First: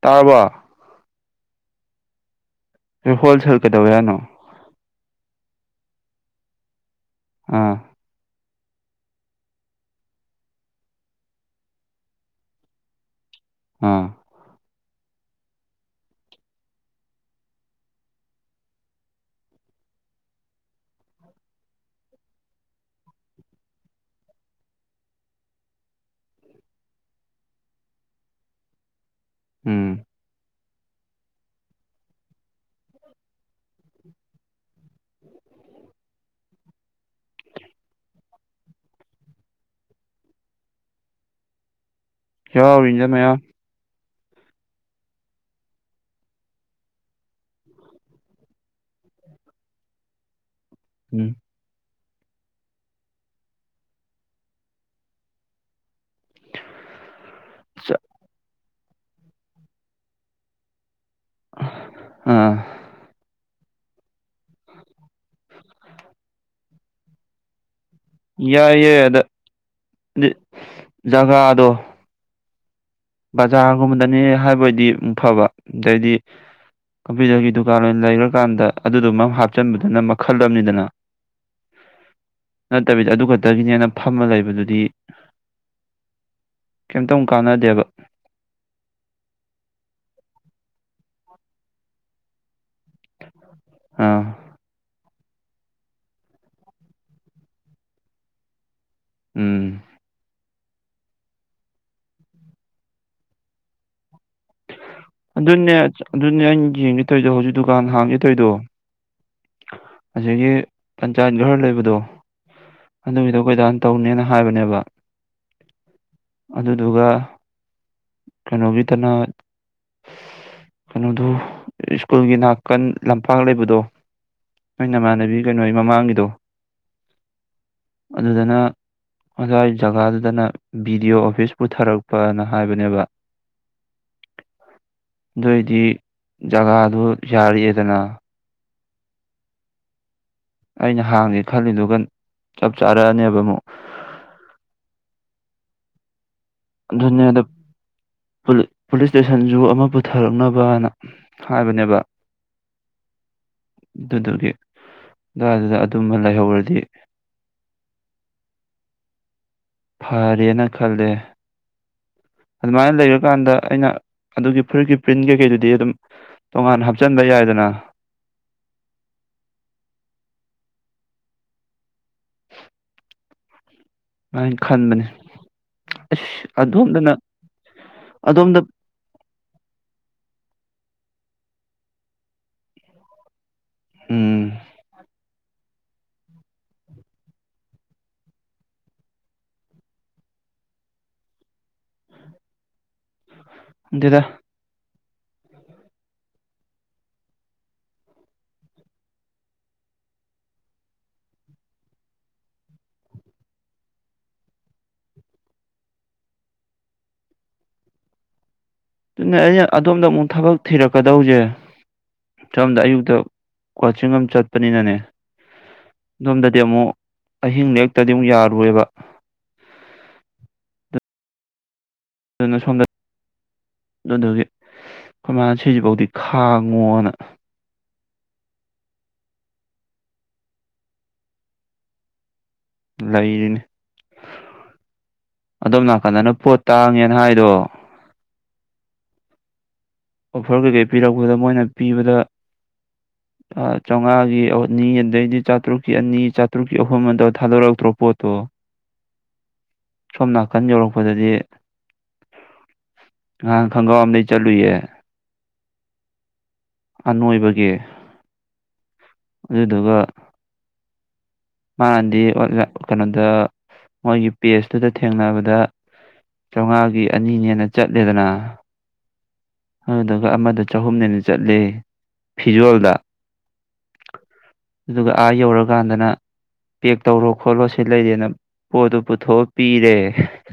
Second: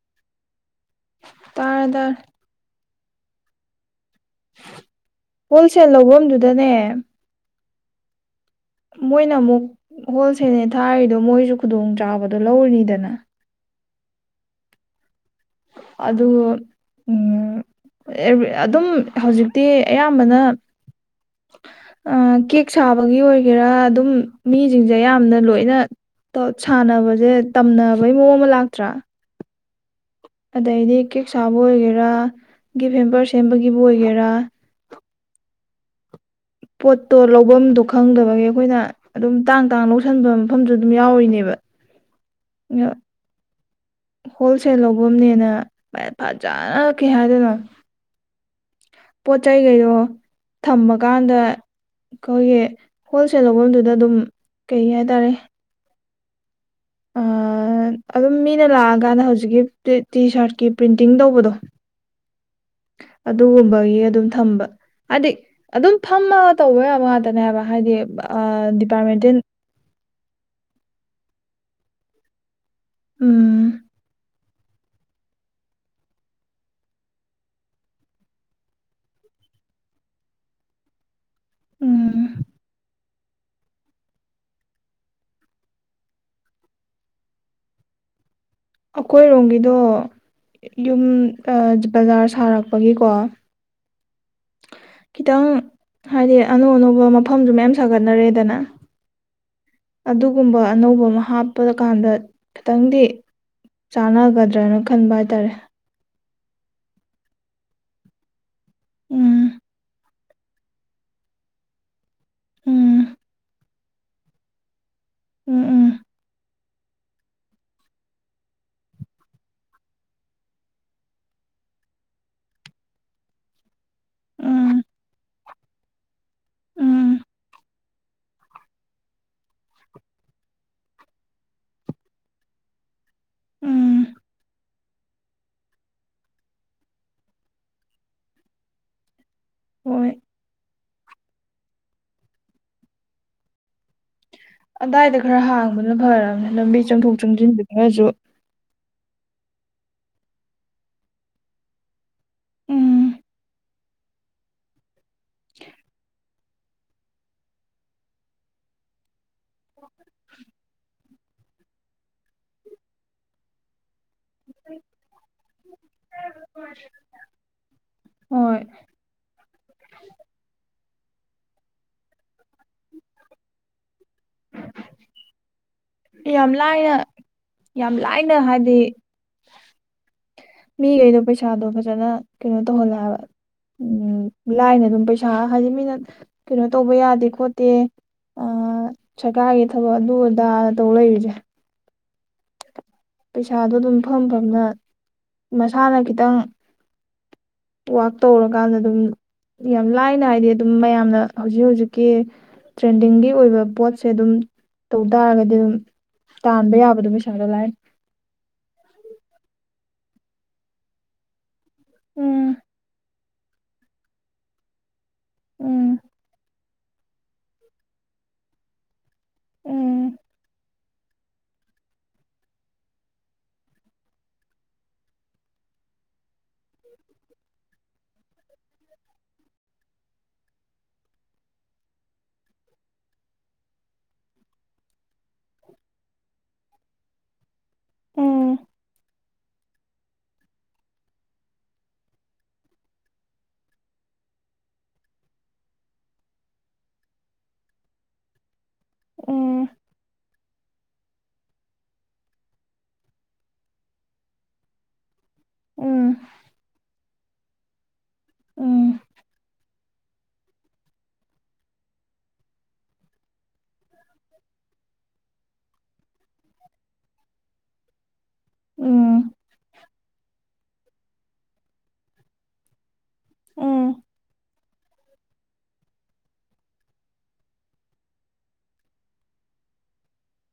ꯇꯥꯔꯕꯣ ꯇꯥꯔꯗ wholesale ꯀꯩꯗꯧꯋ ꯌꯥꯅꯣ wholesale ꯂꯐꯝꯗꯨꯗꯅꯦ ꯑꯥ ꯃꯣꯏꯅ ꯑꯃꯨꯛ ꯍꯣꯜꯁꯦꯜꯅꯦ ꯊꯥꯔꯤꯗꯣ ꯃꯣꯏꯁꯨ ꯈꯨꯗꯣꯡꯆꯥꯥꯕꯗꯣ ꯂꯧꯔꯅꯤꯗꯅ ꯑꯥ ꯑꯗ ꯎꯝ ꯑꯗꯨꯝ ꯍꯧꯖꯤꯛꯇꯤ ꯑꯌꯥꯝꯕꯅ ꯀꯦꯛ ꯁꯥꯕꯒꯤ ꯑꯣꯏꯒꯦꯔꯥ ꯑꯗꯨꯝ ꯃꯤꯁꯤꯡꯁꯦ ꯌꯥꯝꯅ ꯂꯣꯏꯅ ꯁꯥꯟꯅꯕꯁꯦ ꯇꯝꯅꯕꯩ ꯃꯑꯣꯡ ꯑꯃ ꯂꯥꯛꯇ꯭ꯔꯥ ꯎꯝ ꯑꯗꯩꯗꯤ ꯀꯦꯛ ꯁꯥꯕꯨ ꯑꯣꯏꯒꯦꯔꯥ ꯒꯤꯐ ꯍꯦꯝꯕꯔ ꯁꯦꯝꯕꯒꯤꯕꯨ ꯑꯣꯏꯒꯦꯔꯥ ꯄꯣꯠꯇꯣ ꯂꯐꯝꯗꯣ ꯈꯪꯗꯕꯒꯤ ꯑꯩꯈꯣꯏꯅ ꯑꯗꯨꯝ ꯇꯥꯡ ꯇꯥꯡꯅ ꯂꯧꯁꯟꯕ ꯃꯐꯝꯁꯨ ꯑꯗꯨꯝ ꯌꯥꯎꯔꯤꯅꯦꯕ ꯎꯝ ꯌꯥ ꯍꯧ ꯏꯟꯖ ꯃꯌꯥꯝ ꯍꯣꯜꯁꯦꯜ ꯂꯧꯕꯅꯦꯅ ꯐꯖꯅꯛꯀꯦ ꯍꯥꯏꯗꯅ ꯄꯣꯠ ꯆꯩꯩꯈꯩꯗꯣ ꯎꯝ ꯊꯝꯃꯀꯥꯟꯗ ꯑꯩꯈꯣꯏꯒꯤ ꯍꯣꯜꯁꯦꯜ ꯂꯐꯝꯗꯨꯗ ꯑꯗꯨꯝ ꯀꯩ ꯍꯥꯏꯇꯥꯔꯦ ꯑꯗꯨꯝ ꯃꯤꯅ ꯂꯥꯛꯑꯀꯥꯟꯗ ꯍꯧꯖꯤꯛꯀꯤ ꯇꯤ ꯁꯥꯔꯠꯀꯤ ꯄ꯭ꯔꯤꯟ ꯤꯡ ꯇꯧꯕꯗꯣ ꯑꯥ ꯑꯗꯨꯒꯨꯝꯕ ꯑꯗꯨ ꯊꯝꯕ ꯍꯥꯏꯗꯤ ꯑꯗꯨꯝ ꯊꯃ ꯇꯧꯕ ꯌꯥꯕ ꯉꯇꯅꯦꯕ ꯍꯥꯏꯗꯤ ꯌꯥꯏꯌꯦ ꯑꯗ ꯗꯤꯄꯥꯔꯠꯃꯦꯟꯇꯦꯜ ꯖꯒꯥꯗꯣ ꯕꯖꯥꯔꯒꯨꯝꯕꯗꯅꯦ ꯍꯥꯏꯕꯣꯏꯗꯤ ꯑꯃ ꯐꯕ ꯑꯗꯩꯗꯤ ꯀꯝꯄ꯭ꯌꯨꯇꯔꯒꯤ ꯗꯨꯀꯥꯟ ꯑꯣꯏꯅ ꯂꯩꯈ꯭ꯔꯀꯥꯟꯗ ꯑꯗꯨꯗꯨ ꯃ ꯍꯥꯞꯆꯤꯟꯕꯗꯨꯅ ꯃꯈꯜ ꯑꯃꯅꯤꯅꯤꯗꯅ ꯎꯝ ꯐꯠꯇꯕꯤꯗ ꯑꯗꯨ ꯈꯛꯇꯒꯤꯅꯦꯅ ꯐꯝꯃ ꯂꯩꯕꯗꯨꯗꯤ ꯀꯩꯝꯇꯨ ꯀꯥꯟꯅꯗꯦꯕ ꯑꯩꯈꯣꯏꯔꯣꯝꯒꯤꯗꯣ ꯌꯨꯝ ꯕꯖꯥꯔ ꯁꯥꯔꯛꯄ ꯄꯒꯤ ꯀꯣ ꯑꯥ ꯈꯤꯇꯪ ꯍꯥꯏꯗꯤ ꯑꯅꯧ ꯑꯅꯧꯕ ꯃꯐꯝꯁꯨ ꯃꯌꯥꯝ ꯁꯥꯒꯠꯅꯔꯦꯗꯅ ꯎꯝ ꯑꯗꯨꯒꯨꯝꯕ ꯑꯅꯧꯕ ꯑꯃ ꯍꯥꯞꯄ ꯀꯥꯟꯗ ꯈꯤꯇꯪꯗꯤ ꯆꯥꯟꯅꯒꯗ ꯭ꯔꯅ ꯈꯟꯕ ꯍꯥꯏꯇꯥꯔꯦ ꯑꯗꯨꯅꯦ ꯑꯗꯨꯅꯦ ꯑꯩꯅ ꯌꯦꯡꯒꯦꯠꯇꯣꯏꯗꯣ ꯍꯧꯖꯤꯛ ꯗꯨꯀꯥꯟ ꯍꯥꯡꯒꯦ ꯇꯣꯏꯗꯣ ꯎꯝ ꯑꯁꯤꯒꯤꯒꯤ ꯄꯟꯆꯥꯌꯦꯠ ꯘꯔ ꯂꯩꯕꯗꯣ ꯎꯝ ꯑꯗꯨꯒꯤꯗꯣ ꯀꯣꯏꯗꯥꯥꯟ ꯇꯧꯅꯦꯅ ꯍꯥꯏꯕꯅꯦꯕ ꯎꯝ ꯎꯝ ꯑꯗꯨꯗꯨꯒ ꯀꯩꯅꯣꯒꯤꯗꯅ ꯀꯩꯅꯣꯗꯨ ꯁ꯭ꯀꯨꯜꯒꯤ ꯅꯥꯀꯟ ꯂꯝꯄꯥꯛ ꯂꯩꯕꯗꯣ ꯎꯝ ꯑꯩ ꯅꯃꯥꯟꯅꯕꯤ ꯀꯩꯅꯣ ꯑꯩ ꯃꯃꯥꯡꯒꯤꯗꯣ ꯎꯝ ꯑꯗꯨꯗꯅ ꯉꯁꯥꯏ ꯖꯒꯥꯗꯨꯗꯅ ꯕꯤ ꯗꯤ ꯑꯣ ꯑꯣꯐꯤꯁ ꯄꯨꯊꯔꯛꯄꯅ ꯍꯥꯏꯕꯅꯦꯕ ꯎꯝ ꯅꯣꯏꯗꯤ ꯖꯒꯥꯗꯨ ꯌꯥꯔꯤꯑꯦꯗꯅ ꯍꯣꯏ ꯑꯩꯅ ꯍꯥꯡꯒꯦ ꯈꯜꯂꯤꯗꯨꯒ ꯆꯞ ꯆꯥꯔꯛꯑꯅꯦꯕ ꯑꯃꯨꯛ ꯑꯗꯥꯏꯗ ꯈꯔ ꯍꯥꯡꯕꯅ ꯐꯔꯕꯅꯦ ꯂꯝꯕꯤ ꯆꯣꯡꯊꯣꯛ ꯑꯗꯨꯅꯦ ꯑꯗ ꯆꯣꯡꯁꯤꯟꯁ ꯈꯔꯁꯨ ꯄꯨꯂꯤꯁ ꯏꯁꯇꯦꯁꯟꯁꯨ ꯑꯃ ꯄꯨꯊꯔꯛꯅꯕꯅ ꯍꯥꯏꯕꯅꯦꯕ ꯎꯝ ꯑꯗꯨꯗꯨꯒꯤ ꯗꯨꯗ ꯑꯗꯨꯝꯕ ꯂꯩꯍꯧꯔꯗꯤ [inaudible] ꯐꯔꯦꯅ ꯈꯜꯂꯦ ꯑꯗꯨꯃꯥꯏꯅ ꯂꯩꯔꯀꯥꯟꯗ ꯑꯩꯅ ꯑꯗꯨꯒꯤ ꯐꯨꯔꯤꯠꯀꯤ ꯄ꯭ꯔꯤꯟ ꯀꯩꯀꯩꯗꯨꯗꯤ ꯑꯗꯨꯝ ꯇꯣꯉꯥꯟ ꯍꯥꯞꯆꯤꯟꯕ ꯌꯥꯏꯗꯅ ꯍꯣꯏ ꯑꯅ ꯈꯟꯕꯅꯦ ꯌꯥꯝ ꯂꯥꯏꯅ ꯌꯥꯝ ꯂꯥꯏꯅ ꯑꯗꯣꯝꯗ ꯍꯥꯏꯗꯤ [inaudible] ꯃꯤꯈꯩꯗꯣ ꯄꯩꯁꯥꯗꯣ ꯐꯖꯅ ꯀꯩꯅꯣ ꯇꯧꯍꯜꯂꯑꯦꯕ ꯎꯝ ꯎ ꯂꯥꯏꯅ ꯑꯗꯨꯝ ꯄꯩꯁꯥ ꯍꯥꯏꯗꯤ ꯃꯤꯅ ꯀꯩꯅꯣ ꯇꯧꯕ ꯌꯥꯗꯦ ꯈꯣꯠꯇꯦ ꯁꯔꯀꯥꯔꯒꯤ ꯊꯕꯛ ꯑꯗꯨ ꯑꯗꯥ ꯇꯧ ꯂꯩꯔꯤꯁꯦ ꯄꯩꯁꯥꯗꯣ ꯑꯗꯨꯝ ꯈꯪꯗꯦꯗ ꯐꯝ ꯐꯝꯅ ꯃꯁꯥꯅ ꯈꯤꯇꯪ ꯋꯥꯛ ꯇꯧꯔꯀꯥꯟꯗ ꯑꯗꯨꯝ ꯌꯥꯝ ꯂꯥꯏꯅ ꯍꯥꯏꯗꯤ ꯑꯗꯨꯝ ꯃꯌꯥꯝꯅ ꯍꯧꯖꯤꯛ ꯍꯧꯖꯤꯛꯀꯤ ꯇ꯭ꯔꯦꯟꯗꯤꯡꯒꯤ ꯑꯣꯏꯕ ꯄꯣꯠꯁꯦ ꯑꯗꯨꯝ ꯇꯧ ꯇꯥꯔꯒꯗꯤ ꯑꯗꯨꯝ꯫ ꯇꯥꯟꯕ ꯌꯥꯕꯗꯣ ꯄꯩꯁꯥꯗꯣ ꯂꯥꯏ꯫ ꯑꯗꯨꯅꯦ ꯑꯩꯅ ꯑꯗꯣꯝꯗ ꯑꯃꯨꯛ ꯊꯕꯛ ꯊꯤꯔꯛꯀꯗꯧꯁꯦ ꯎꯝ ꯁꯣꯝꯗ ꯑꯌꯨꯛꯇ꯫ ꯀꯣꯆꯤꯡ ꯑꯃ ꯆꯠꯄꯅꯤꯅꯅꯦ ꯎꯝ ꯑꯗꯣꯝꯗꯗꯤ ꯑꯃꯨꯛ꯫ ꯑꯍꯤꯡ ꯂꯦꯛꯇꯗꯤ ꯑꯃꯨꯛ ꯌꯥꯔꯨꯣꯏꯕ꯫ ꯎꯝ꯫ ꯗꯨꯟ ꯁꯣꯝꯗ꯫ ꯑꯗꯨꯗꯨꯒꯤ ꯑꯩꯈꯣꯏ ꯃꯥꯅ ꯁꯤꯁꯤꯐꯥꯎꯗꯤ ꯈꯥꯡꯉꯣꯅ꯫ ꯂꯩꯗꯅꯦ꯫ ꯑꯗꯣꯝ ꯅꯥꯀꯟꯗꯅ ꯄꯣꯠ ꯇꯥꯡꯉꯦꯅ ꯍꯥꯏꯗꯣ꯫ ꯎꯝ ꯑꯣꯐꯔ ꯀꯩꯀꯩ ꯄꯤꯔꯛꯄꯗ ꯃꯣꯏꯅ ꯄꯤꯕꯗ꯫ [inaudible] ꯆꯥꯝꯃꯉꯥꯒꯤ ꯑꯅꯤ ꯑꯗꯩꯗꯤ ꯆꯥꯇ꯭ꯔꯨꯛꯀꯤ ꯑꯅꯤ ꯆꯥꯇ꯭ꯔꯨꯛꯀꯤ ꯑꯍꯨꯝ ꯑꯗꯨꯗ ꯊꯥꯗꯣꯔꯛꯇ꯭ꯔꯣ ꯄꯣꯠꯇꯣ꯫ ꯎꯝ ꯁꯣꯝꯅꯥꯊ꯫ ꯅꯥꯀꯟ ꯌꯧꯔꯛꯄꯗꯗꯤ ꯉꯍꯥꯟ ꯈꯪꯒ꯭ꯔꯥꯎ ꯑꯝꯗꯒꯤꯩ ꯆꯠꯂꯨꯏꯌꯦ꯫ ꯎꯝ꯫ ꯑꯅꯣꯏꯕꯒꯤ꯫ ꯎꯝ꯫ ꯑꯗꯨꯗꯨꯒ꯫ ꯃꯥꯅꯗꯤ ꯀꯩꯅꯣꯗ ꯃꯣꯏꯒꯤ ꯄꯦꯖꯇꯨꯗ ꯊꯦꯡꯅꯕꯗ꯫ ꯆꯥꯝꯃꯉꯥꯒꯤ ꯑꯅꯤꯅꯦꯅ ꯆꯠꯂꯦꯗꯅ꯫ ꯎꯝ꯫ ꯑꯗꯨꯗꯨꯒ ꯑꯃꯗ ꯆꯍꯨꯝꯅꯦꯅ ꯆꯠꯂꯤ ꯐꯤꯖꯣꯜꯗ꯫ ꯎꯝ꯫ ꯑꯗꯨꯒ ꯑꯥ ꯌꯧꯔꯀꯥꯟꯗꯅ꯫ ꯄꯦꯛ ꯇꯧꯔꯣ ꯈꯣꯠꯂꯣ ꯁꯤ ꯂꯩꯔꯦꯅ ꯄꯣꯠꯇꯣ ꯄꯨꯊꯣꯛꯑ ꯄꯤꯔꯦ꯫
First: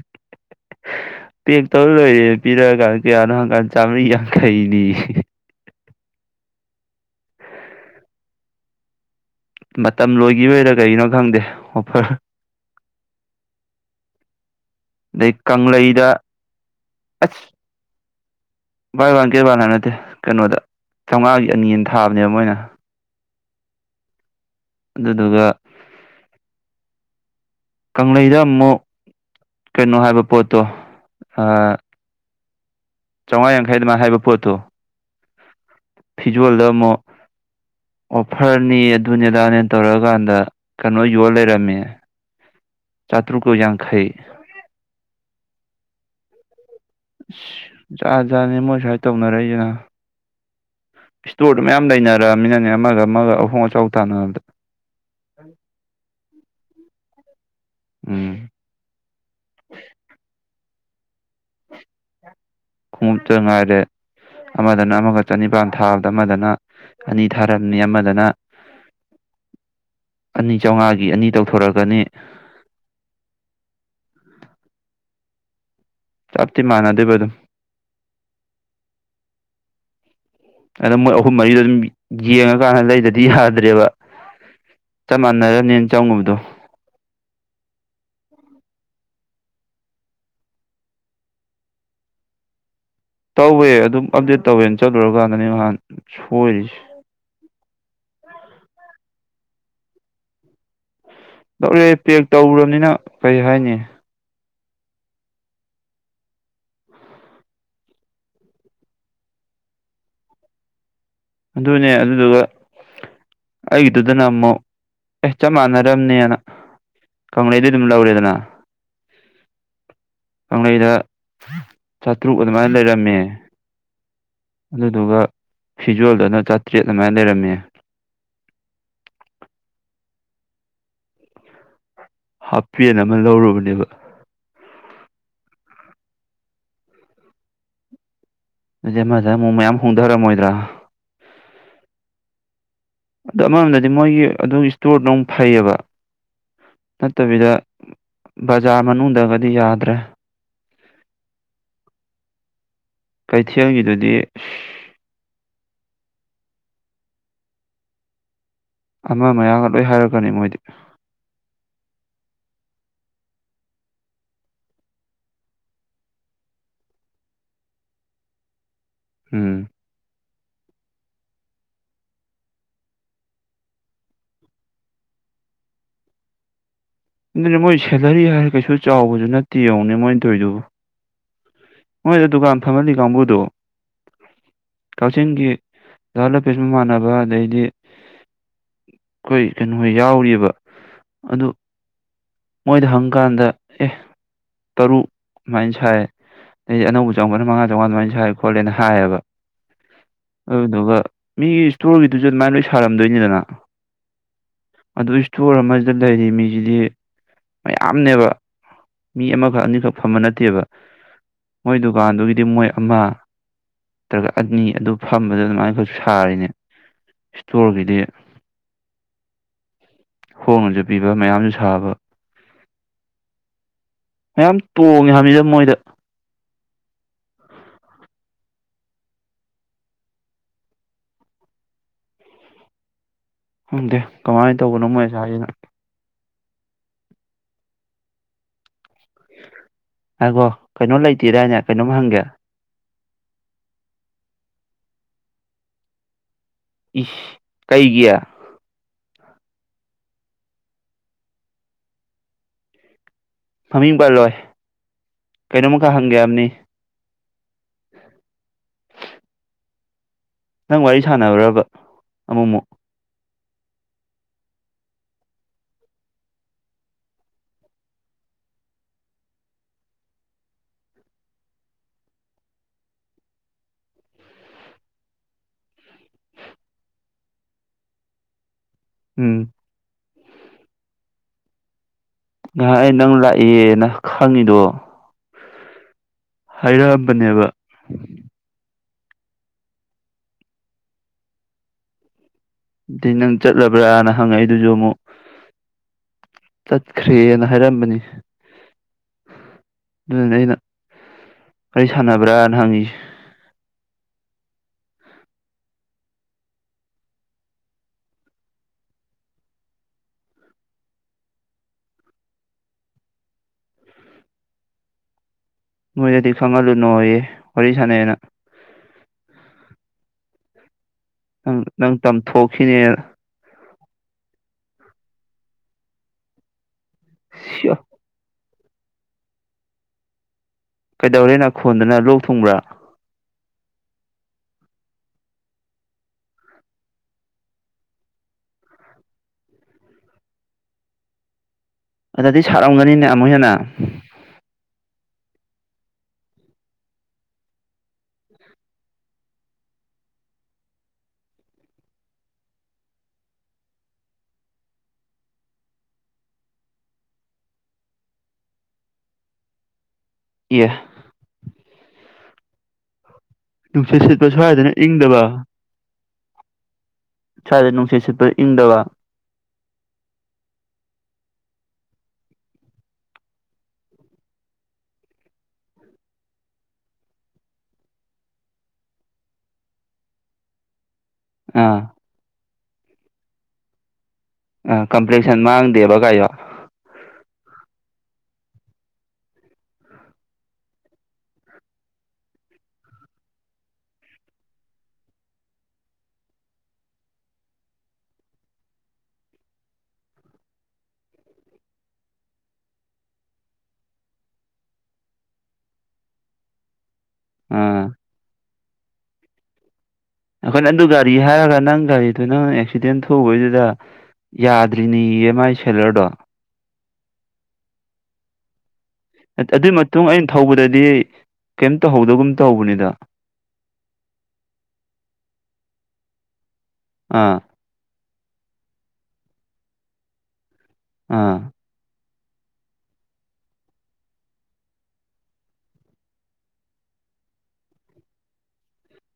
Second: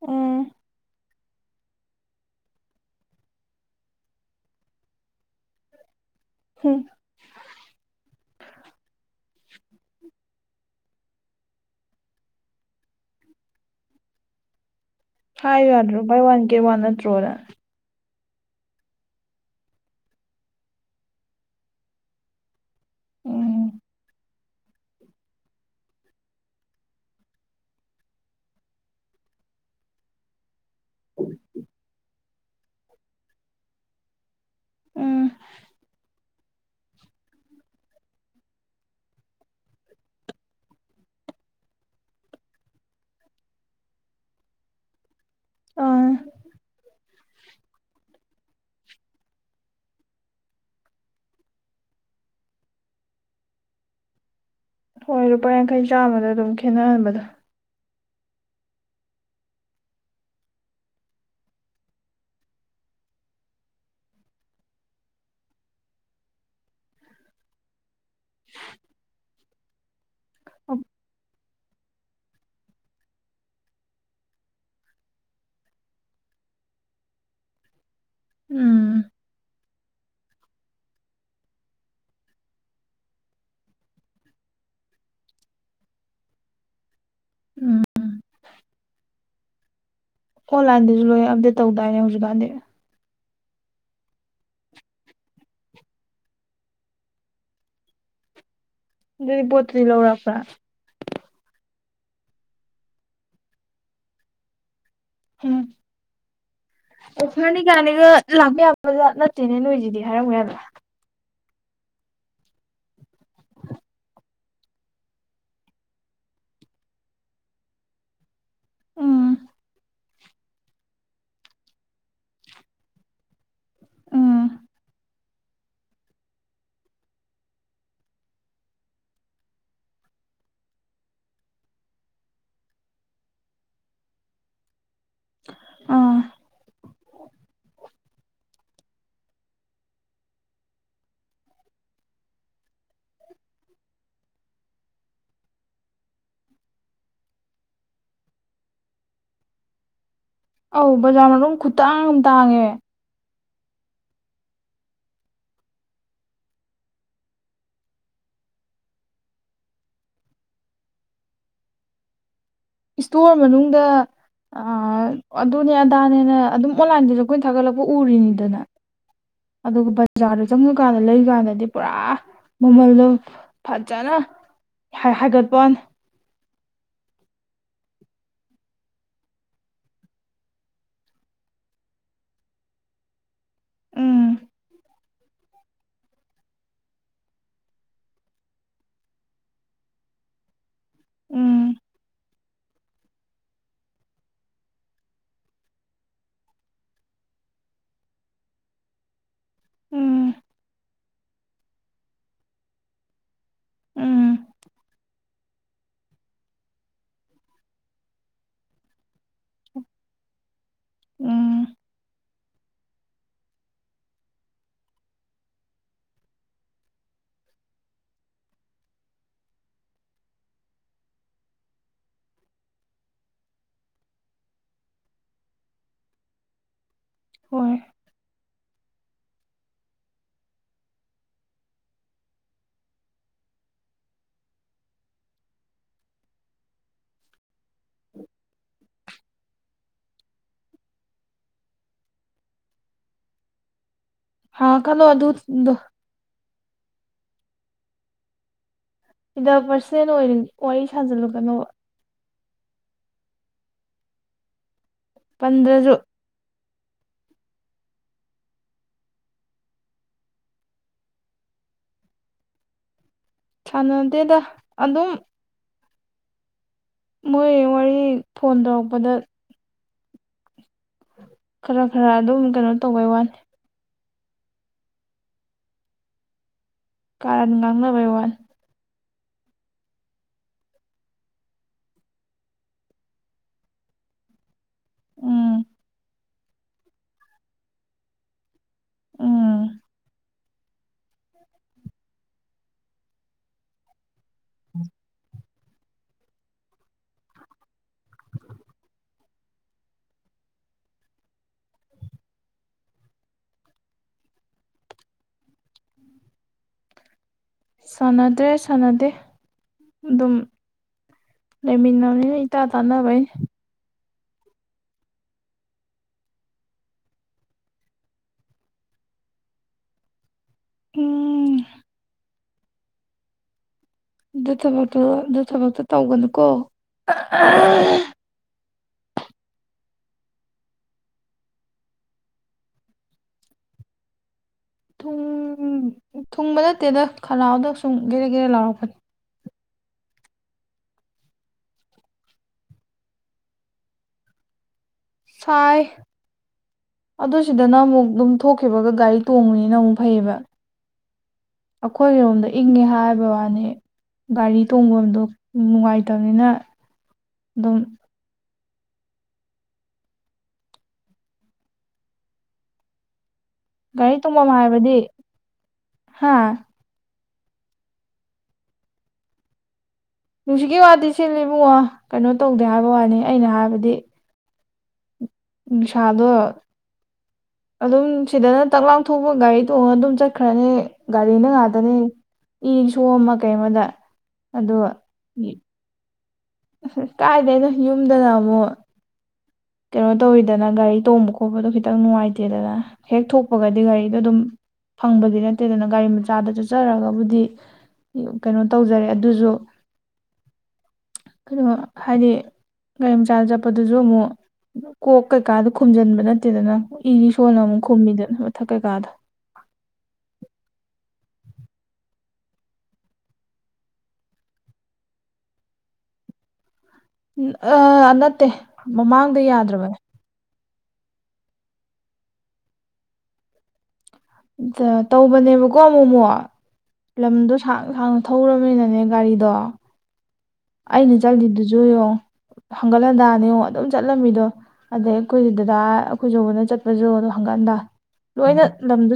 ꯎꯝ꯫ ꯄꯦꯛ ꯇꯧꯔ ꯂꯣꯏꯔꯦ ꯄꯤꯔꯛꯑꯒꯥꯟ ꯀꯌꯥꯅꯣ ꯍꯪꯀꯥꯟ ꯆꯥꯝꯃꯔꯤ ꯌꯥꯡꯈꯩꯅꯤ꯫ ꯍꯝ꯫ ꯃꯇꯝ ꯂꯣꯏꯈꯤꯕꯔꯣꯏꯔ ꯀꯩꯅꯣ ꯈꯪꯗꯦ ꯑꯣꯐꯔ꯫ ꯗꯩꯩ ꯍꯥꯏꯌꯨ ꯌꯥꯗ꯭ꯔꯣ ꯀꯪꯂꯩꯗ ꯕꯥꯏ ꯋꯥꯟ ꯒꯦꯠ ꯋꯥꯟ ꯅꯠꯇ꯭ꯔꯣꯅ ꯑꯁ꯫ ꯕꯥꯏ ꯋꯥꯟ ꯀꯩ ꯋꯥꯟ ꯍꯥꯏꯕ ꯅꯠꯇꯦ ꯀꯩꯅꯣꯗ ꯆꯥꯝꯃꯉꯥꯒꯤ ꯑꯅꯤ ꯑꯅ ꯊꯥꯕꯅꯦꯕ ꯃꯣꯏꯅ꯫ ꯎꯝ ꯑꯗꯨꯗꯨꯒ ꯀꯪꯂꯩꯩꯗ ꯑꯃꯨꯛ꯫ ꯀꯩꯅꯣ ꯍꯥꯏꯕ ꯄꯣꯠꯇꯣ ꯑ꯫ ꯆꯥꯝꯃꯉꯥ ꯌꯥꯡꯈꯩ ꯑꯗꯨꯃꯥꯏꯅ ꯍꯥꯏꯕ ꯄꯣꯠꯇꯣ ꯎꯝ ꯐꯤꯖꯣꯜꯗ ꯑꯃꯨꯛ꯫ ꯑꯣꯐꯔꯅꯤ ꯑꯗꯨꯅꯤꯗꯥꯅꯦ ꯇꯧꯔꯛꯀꯥꯟꯗ ꯀꯩꯅꯣ ꯌꯣꯜ ꯂꯩꯔꯝꯃꯦ꯫ ꯆꯥꯠꯇ꯭ꯔꯨꯀ ꯌꯥꯡꯈ꯫ ꯑꯥ ꯖꯥ ꯖꯥꯠꯅꯤ ꯃꯣꯏ ꯁꯨꯃꯥꯏ ꯇꯧꯅꯔꯛꯏꯁꯤꯅ꯫ ꯏꯁꯇꯣꯔꯗꯨ ꯃꯌꯥꯝ ꯂꯩꯅꯔꯑꯃꯤꯅꯅꯦ ꯑꯃꯒ ꯑꯃꯒ ꯑꯍꯣꯡ ꯑꯆꯥꯎ ꯇꯥꯅꯕꯗ꯫ ꯍꯣꯏ ꯂꯨꯄꯥ ꯌꯥꯡꯈꯩ ꯆꯥꯝꯃꯗ ꯑꯗꯨꯝ ꯈꯦꯠꯅꯍꯟꯕꯗ꯫ ꯎꯝ꯫ [inaudible] ꯈꯣꯡꯎꯞ ꯇꯥꯉꯥꯏꯔꯦ꯫ ꯑꯃꯗꯅ ꯑꯃꯒ ꯆꯅꯤꯄꯥꯟ ꯊꯥꯕꯗ ꯑꯃꯗꯅ ꯑꯅꯤ ꯊꯥꯔꯝꯅꯤ ꯑꯃꯗꯅ꯫ ꯗꯅ꯫ ꯑꯅꯤ ꯎꯝ ꯆꯥꯝꯃꯉꯥꯒꯤ ꯑꯅꯤ ꯇꯧꯊꯣꯔꯛꯀꯅꯤ꯫ ꯆꯞꯇꯤ ꯃꯥꯅꯗꯕ ꯑꯗꯨꯝ꯫ ꯎꯝ꯫ ꯑꯗ ꯃꯣꯏ ꯑꯍꯨꯝ ꯃꯔꯤꯗꯣ ꯑꯗꯨꯝ ꯌꯦꯡꯉꯀꯥꯟꯗ ꯂꯩꯗꯗꯤ ꯌꯥꯗ꯭ꯔꯦꯕ꯫ ꯆꯞ ꯃꯥꯟꯅꯔ ꯅꯦꯟ ꯆꯪꯉꯨꯕꯗꯣ꯫ ꯎꯝ ꯑꯣꯟꯂꯥꯏꯟꯗꯁꯨ ꯂꯣꯏ ꯑꯞꯗꯦꯠ ꯇꯧꯗꯥꯏꯅꯦ ꯍꯧꯖꯤꯛꯀꯥꯟꯗꯤ ꯇꯧꯋꯦ ꯑꯗꯨꯝ ꯑꯞꯗꯦꯠ ꯇꯧꯋꯦꯅ ꯆꯠꯂꯨꯔꯀꯥꯟꯗꯅꯦ ꯅꯍꯥꯟ ꯁꯣꯏꯔꯤꯁꯦ ꯑꯗꯨꯗꯤ ꯄꯣꯠꯇꯨꯗꯤ ꯂꯧꯔꯛꯄ꯭ꯔꯥ ꯂꯧꯔꯛꯑꯦ ꯄꯦꯛ ꯇꯧꯔꯨꯔꯕꯅꯤꯅ ꯀꯔꯤ ꯍꯥꯏꯅꯤ ꯎꯝ ꯑꯣꯐꯔꯅꯤ ꯀꯥꯏꯅꯒ ꯂꯥꯛꯄ ꯌꯥꯕꯖꯥ ꯅꯠꯇꯦꯅꯦ ꯅꯣꯏꯁꯤꯗꯤ ꯍꯥꯏꯔꯝꯃꯨ ꯌꯥꯗ꯭ꯔꯣ ꯑꯗꯨꯅꯦ ꯑꯗꯨꯗꯨꯒ ꯑꯩꯒꯤꯗꯨꯗꯅ ꯑꯃꯨꯛ ꯑꯦ ꯆꯞ ꯃꯥꯟꯅꯔꯝꯅꯦꯅ ꯀꯪꯂꯩꯗꯤ ꯑꯗꯨꯝ ꯂꯧꯔꯦꯗꯅ ꯎꯝ ꯀꯪꯂꯩꯩꯗ ꯆꯥꯇ꯭ꯔꯨꯛ ꯑꯗꯨꯃꯥꯏꯅ ꯂꯩꯔꯝꯃꯦ ꯎꯝ ꯑꯗꯨꯗꯨꯒ ꯐꯤꯖꯣꯜꯗꯅ ꯆꯥꯇ꯭ꯔꯦꯠ ꯑꯗꯨꯃꯥꯏ ꯂꯩꯔꯝꯃꯤ ꯍꯥꯞꯄꯦꯟ ꯑꯃ ꯂꯧꯔꯨꯕꯅꯦꯕ ꯑꯥ ꯑꯩꯁꯦ ꯑꯃꯗ ꯃꯨꯛ ꯃꯌꯥꯝ ꯍꯣꯡꯊꯔꯝꯃꯣꯏꯗ꯭ꯔꯥ ꯑꯗꯨ ꯑꯃꯔꯣꯝꯗꯗꯤ ꯃꯣꯏꯒꯤ ꯑꯗꯨꯒꯤ ꯏꯁꯇꯣꯔꯗꯣ ꯑꯃꯨꯛ ꯐꯩꯌꯦꯕ ꯅꯠꯇꯕꯤꯗ ꯕꯖꯥꯔ ꯃꯅꯨꯡꯗꯒꯗꯤ ꯌꯥꯗ꯭ꯔꯦ ꯑꯧ ꯕꯖꯥꯔ ꯃꯅꯨꯡ ꯈꯨꯇꯥꯡ ꯑꯃ ꯇꯥꯡꯉꯦ ꯀꯩꯊꯦꯜꯒꯤꯗꯨꯗꯤ ꯑꯃ ꯃꯌꯥꯒ ꯂꯣꯏ ꯍꯥꯏꯔꯛꯀꯅꯤ ꯃꯣꯏꯗꯤ ꯏꯁꯇꯣꯔ ꯃꯅꯨꯡꯗ ꯑ ꯑꯗꯨꯅꯦ ꯑꯗꯥꯅꯦꯅ ꯑꯗꯨꯝ ꯑꯣꯟꯂꯥꯏꯟꯗꯁꯨ ꯑꯩꯈꯣꯏꯅ ꯊꯥꯒꯠꯂꯛꯄ ꯎꯔꯤꯅꯤꯗꯅ ꯎꯝ ꯑꯗꯣ ꯕ ꯕꯖꯥꯔꯗ ꯆꯪꯉꯀꯥꯟꯗ ꯂꯩꯀꯥꯟꯗꯗꯤ ꯄꯨꯔꯥ ꯃꯃꯜꯗꯣ ꯐꯖꯅ ꯍꯥꯏꯒꯠꯄ ꯑꯗꯨꯅꯦ ꯃꯣꯏ ꯁꯦꯂꯔꯤ ꯍꯥꯏꯔ ꯀꯩꯁꯨ ꯆꯥꯎꯕꯁꯨ ꯅꯠꯇꯦ ꯌꯦꯡꯉꯨꯅꯦ ꯃꯣꯏꯅ ꯇꯧꯔꯤꯗꯨꯕꯨ ꯃꯣꯏꯗ ꯗꯨꯀꯥꯟ ꯐꯝꯍꯜꯂꯤ ꯀꯥꯡꯕꯨꯗꯣ ꯎꯝ ꯀꯥꯛꯆꯤꯡꯒꯤ ꯗꯥ ꯂꯥꯄꯦꯁ ꯃꯃꯥꯟꯅꯕ ꯑꯗꯩꯗꯤ ꯑꯩꯈꯣꯏ ꯀꯩꯅꯣ ꯌꯥꯎꯔꯤꯕ ꯑꯗꯨ ꯎꯝ ꯃꯣꯏꯗ ꯍꯪꯀꯥꯟꯗ ꯑꯦ ꯇꯔꯨꯛ ꯁꯨꯃꯥꯏꯅ ꯁꯥꯏ ꯑꯩꯁꯦ ꯑꯅꯧꯕ ꯆꯪꯉꯛꯄꯅ ꯃꯉꯥ ꯆꯧꯉꯥ ꯑꯗꯨꯃꯥꯏꯅ ꯁꯥꯏ ꯈꯣꯠꯂꯦꯅ ꯍꯥꯏꯌꯦꯕ ꯎꯝ ꯑꯗꯨꯗꯨꯒ ꯃꯤꯒꯤ ꯏꯁꯇꯣꯔꯒꯤꯗꯨꯁꯨ ꯑꯗꯨꯃꯥꯏꯅ ꯂꯣꯏ ꯁꯥꯔꯝꯗꯣꯏꯅꯤꯗꯅ ꯎꯝ ꯑꯗꯨ ꯏꯁꯇꯣꯔ ꯑꯃꯗ ꯂꯩꯔꯤ ꯃꯤꯁꯤꯗꯤ ꯃꯌꯥꯝꯅꯦꯕ ꯃꯤ ꯑꯃꯈꯛ ꯑꯅꯤꯈꯛ ꯐꯝꯕ ꯅꯠꯇꯦꯕ ꯎꯝ ꯃꯣꯏ ꯗꯨꯀꯥꯟꯗꯨꯒꯤꯗꯤ ꯃꯣꯏ ꯑꯃ ꯅꯠꯇ꯭ꯔꯒ ꯑꯅꯤ ꯑꯗꯨ ꯐꯝꯕꯗ ꯑꯗꯨꯃꯥꯏ ꯅꯈꯣꯏꯁꯨ ꯁꯥꯔꯤꯅꯦ ꯏꯁꯇꯣꯔꯒꯤꯗꯤ [inaudible] ꯍꯣꯡꯅꯁꯨ ꯄꯤꯕ ꯃꯌꯥꯝꯁꯨ ꯁꯥꯕ ꯃꯌꯥꯝ ꯇꯣꯡꯉꯦ ꯍꯥꯏꯕꯅꯤꯗ ꯃꯣꯏꯗ ꯍꯣꯏ ꯈꯪꯗꯦ ꯀꯃꯥꯏꯅ ꯇꯧꯕꯅꯣ ꯃꯣꯏ ꯑꯁꯥꯏꯁꯤꯅ ꯉꯥꯏꯈꯣ ꯀꯩꯅꯣ ꯂꯩꯇꯦꯗꯥꯏꯅꯦ ꯀꯩꯅꯣꯝ ꯍꯪꯒꯦ ꯍꯪꯉꯛꯀꯅꯣ ꯑꯗꯨꯗꯣ ꯏꯁ ꯀꯩꯒꯤ ꯁꯤꯗ ꯄꯔꯁꯅꯦꯜ ꯑꯣꯏ ꯋꯥꯔꯤ ꯁꯥꯖꯜꯂꯛꯀꯅꯣꯕ ꯃꯃꯤꯡ ꯄꯜꯂꯣꯏ ꯄꯟꯗ꯭ꯔꯁꯨ ꯀꯩꯅꯣꯝꯃꯈꯛ ꯍꯪꯒꯦ ꯍꯥꯏꯕꯅꯤ [inaudible] ꯅꯪ ꯋꯥꯔꯤ ꯁꯥꯟꯅꯔꯨꯔꯕ ꯑꯃꯨꯛ ꯑꯃꯨꯛ ꯁꯥꯟꯅꯗꯦꯗ ꯑꯗꯨꯝ ꯃꯣꯏ ꯋꯥꯔꯤ ꯐꯣꯟ ꯇꯧꯔꯛꯄꯗ ꯈꯔ ꯈꯔ ꯑꯗꯨꯝ ꯀꯩꯅꯣ ꯇꯧꯕꯩ ꯋꯥꯅꯤ ꯀꯥꯔꯗ ꯉꯥꯡꯅꯕꯩ ꯋꯥꯜ ꯎꯝ ꯉꯍꯥꯛ ꯅꯪ ꯂꯥꯛꯑꯦꯅ ꯈꯪꯉꯤꯗꯣ ꯎꯝ ꯍꯥꯏꯔꯛꯑꯝꯕꯅꯦꯕ ꯎꯝ ꯑꯗꯤ ꯅꯪ ꯆꯠꯂꯕ꯭ꯔꯥꯅ ꯍꯪꯉꯛꯦ ꯑꯗꯨꯁꯨ ꯑꯃꯨꯛ ꯆꯠꯈ꯭ꯔꯦꯅ ꯍꯥꯏꯔꯝꯕꯅꯤ ꯑꯗꯨꯗꯨꯅꯦ ꯑꯩꯅ ꯀꯔꯤ ꯁꯥꯟꯅꯕ꯭ꯔꯅ ꯍꯪꯉꯁꯤꯦ ꯁꯥꯟꯅꯗ꯭ꯔꯦ ꯁꯥꯟꯅꯗꯦ ꯑꯗꯨꯝ ꯂꯩꯃꯤꯅꯤ ꯏ ꯇꯥ ꯇꯥꯅꯕꯥꯏ ꯅꯣꯏꯗꯗꯤ ꯈꯪꯍꯜꯂꯨꯅꯣ ꯑꯩꯌꯦ ꯋꯥꯔꯤ ꯁꯥꯟꯅꯩꯌꯦꯅ ꯎꯝ ꯅꯪ ꯅꯪ ꯇꯝꯊꯣꯛꯈꯤꯅꯦ ꯑꯗꯨ ꯊꯕꯛꯇꯣ ꯑꯗꯨ ꯊꯕꯛꯇꯣ ꯇꯧꯒꯅꯨꯀꯣ ꯁꯤꯌꯣ ꯀꯩꯗꯧꯔꯦꯅ ꯈꯣꯟꯗꯨꯅ ꯂꯣꯛ ꯊꯨꯡꯕ꯭ꯔꯥ ꯊꯨꯡ ꯊꯨꯡꯕ ꯅꯠꯇꯦꯗ ꯈꯅꯥꯥꯎꯗ ꯁꯨꯝ ꯦꯔ ꯒꯦꯔ ꯂꯥꯎꯔꯛꯄꯅꯤ ꯑꯗꯨꯗꯤ ꯁꯥꯔꯝꯒꯅꯤꯅꯦ ꯑꯃꯨꯛ ꯍꯦꯟꯅ ꯁꯥꯏ ꯑꯗꯨ ꯁꯤꯗꯅ ꯑꯃꯨꯛ ꯑꯗꯨꯝ ꯊꯣꯛꯈꯤꯕꯒ ꯒꯥꯔꯤ ꯇꯣꯡꯕꯅꯤꯅ ꯑꯃꯨꯛ ꯐꯩꯌꯦꯕ ꯑꯩꯈꯣꯏꯒꯤꯔꯣꯝꯗ ꯏꯪꯉꯦ ꯍꯥꯏꯕꯕꯥꯅꯤ ꯒꯥꯔꯤ ꯊꯣꯡꯕ ꯑꯗꯣ ꯅꯨꯡꯉꯥꯏꯇꯕꯅꯤꯅ ꯑꯗꯨꯝ ꯌꯦ ꯅꯨꯡꯁꯤꯠ ꯒꯥꯔꯤ ꯁꯤꯠꯄ ꯇꯣꯡꯐꯝ ꯁ꯭ꯋꯥꯏꯗꯅ ꯍꯥꯏꯕꯗꯤ ꯏꯪꯗꯕ ꯍꯥ ꯆꯥꯗ ꯅꯨꯡꯁꯤꯠ ꯆꯠꯄ ꯏꯪꯗꯕ ꯅꯨꯡꯁꯤꯠꯀꯤ ꯋꯥꯗꯤ ꯆꯦꯜꯂꯤ ꯏꯕꯨꯡꯉꯣ ꯀꯩꯅꯣ ꯇꯧꯗꯦ ꯍꯥꯏꯕ ꯋꯥꯅꯤ ꯑꯩꯅ ꯍꯥꯏꯕꯗꯤ ꯁꯥꯗꯣ ꯑꯗꯨꯝ ꯁꯤꯗꯅ ꯇꯛꯂꯥꯎꯊꯣꯛꯄ ꯒꯥꯔꯤ ꯇꯣꯡꯉ ꯑꯗꯨꯝ ꯆꯠꯈ꯭ꯔꯅꯤ ꯒꯥꯔꯤꯅ ꯑꯥ ꯉꯥꯛꯇꯅꯦ ꯏ ꯁꯣ ꯑꯃ ꯀꯩ ꯑꯃꯗ ꯑ ꯀꯝꯄ꯭ꯂꯂꯤꯀꯦꯁꯟ ꯃꯥꯡꯗꯦꯕ ꯀꯥꯏꯣ ꯑꯁ ꯀꯥꯏꯗꯅꯣ ꯌꯨꯝꯗꯅ ꯑꯃꯨꯛ ꯀꯩꯅꯣ ꯇꯧꯔꯤꯤꯗꯅ ꯒꯥꯔꯤ ꯇꯣꯡꯕ ꯈꯣꯠꯄꯗꯣ ꯈꯤꯇꯪ ꯅꯨꯡꯉꯥꯏꯇꯦꯗꯅ ꯍꯦꯛ ꯊꯣꯛꯄꯒꯗꯤ ꯒꯥꯔꯤꯗꯣ ꯑꯗꯨꯝ ꯐꯪꯕꯗꯤ ꯅꯠꯇꯦꯗꯅ ꯒꯥꯔꯤ ꯃꯆꯥꯗ ꯆꯠꯆꯔꯒꯕꯨꯗꯤ ꯀꯩꯅꯣ ꯇꯧꯖꯔꯦ ꯑꯗꯨꯁꯨ ꯀꯩꯅꯣ ꯍꯥꯏꯗꯤ ꯒꯥꯔꯤ ꯃꯆꯥꯗ ꯆꯠꯄꯗꯨꯁꯨ ꯑꯃꯨꯛ ꯀꯣꯛ ꯀꯩꯀꯥꯗꯣ ꯈꯨꯝꯖꯤꯟꯕ ꯅꯠꯇꯦꯗꯅ ꯏꯗꯤ ꯁꯣꯟꯅ ꯑꯃꯨꯛ ꯑꯥ ꯈꯨꯝꯕꯤꯗ ꯊꯀ ꯀꯥꯗ ꯑꯩꯈꯣꯏꯅꯪ ꯑꯗꯨ ꯒꯥꯔꯤ ꯍꯥꯏꯔꯒ ꯅꯪ ꯒꯥꯔꯤꯗꯨꯣ ꯅꯪ ꯑꯦꯛꯁꯤꯗꯦꯟ ꯊꯣꯛꯧꯕꯩꯗꯨꯗ ꯌꯥꯗ꯭ꯔꯤꯅꯦ ꯏ ꯑꯦꯝ ꯑꯥꯏ ꯁꯦꯂꯔꯗꯣ ꯑ ꯑꯅꯠꯇꯦ ꯑꯗꯨꯏ ꯃꯇꯨꯡ ꯑꯩꯅ ꯊꯧꯕꯗꯗꯤ ꯗꯤ ꯀꯩ ꯇꯧꯍꯧꯗꯒ ꯇꯧꯕꯅꯤꯗ ꯑ ꯇꯧꯕꯅꯦꯕꯀꯣ ꯑꯃꯨꯛꯃꯛ ꯑꯥ ꯂꯝꯗꯣꯥꯡ ꯁꯥꯡꯉ ꯊꯧꯔꯔꯕꯅꯤꯅꯅꯦ ꯒꯥꯔꯤꯗꯣ ꯑꯩꯅ ꯑꯥ ꯆꯠꯂꯤꯗꯨꯁꯨꯨꯣ ꯍꯪꯒꯠ ꯍꯟꯗꯥꯅꯤꯉ ꯑꯗꯨꯝ ꯆꯠꯂꯝꯃꯤꯗꯣ ꯑꯗꯩ ꯑꯩꯈꯣꯏ ꯗꯗꯥ ꯑꯩꯈꯣꯏꯁꯨꯕꯅ ꯆꯠꯄꯁꯨ ꯑꯗꯨ ꯍꯪꯀꯥꯟꯗ ꯂꯣꯏꯅ ꯂꯝꯗ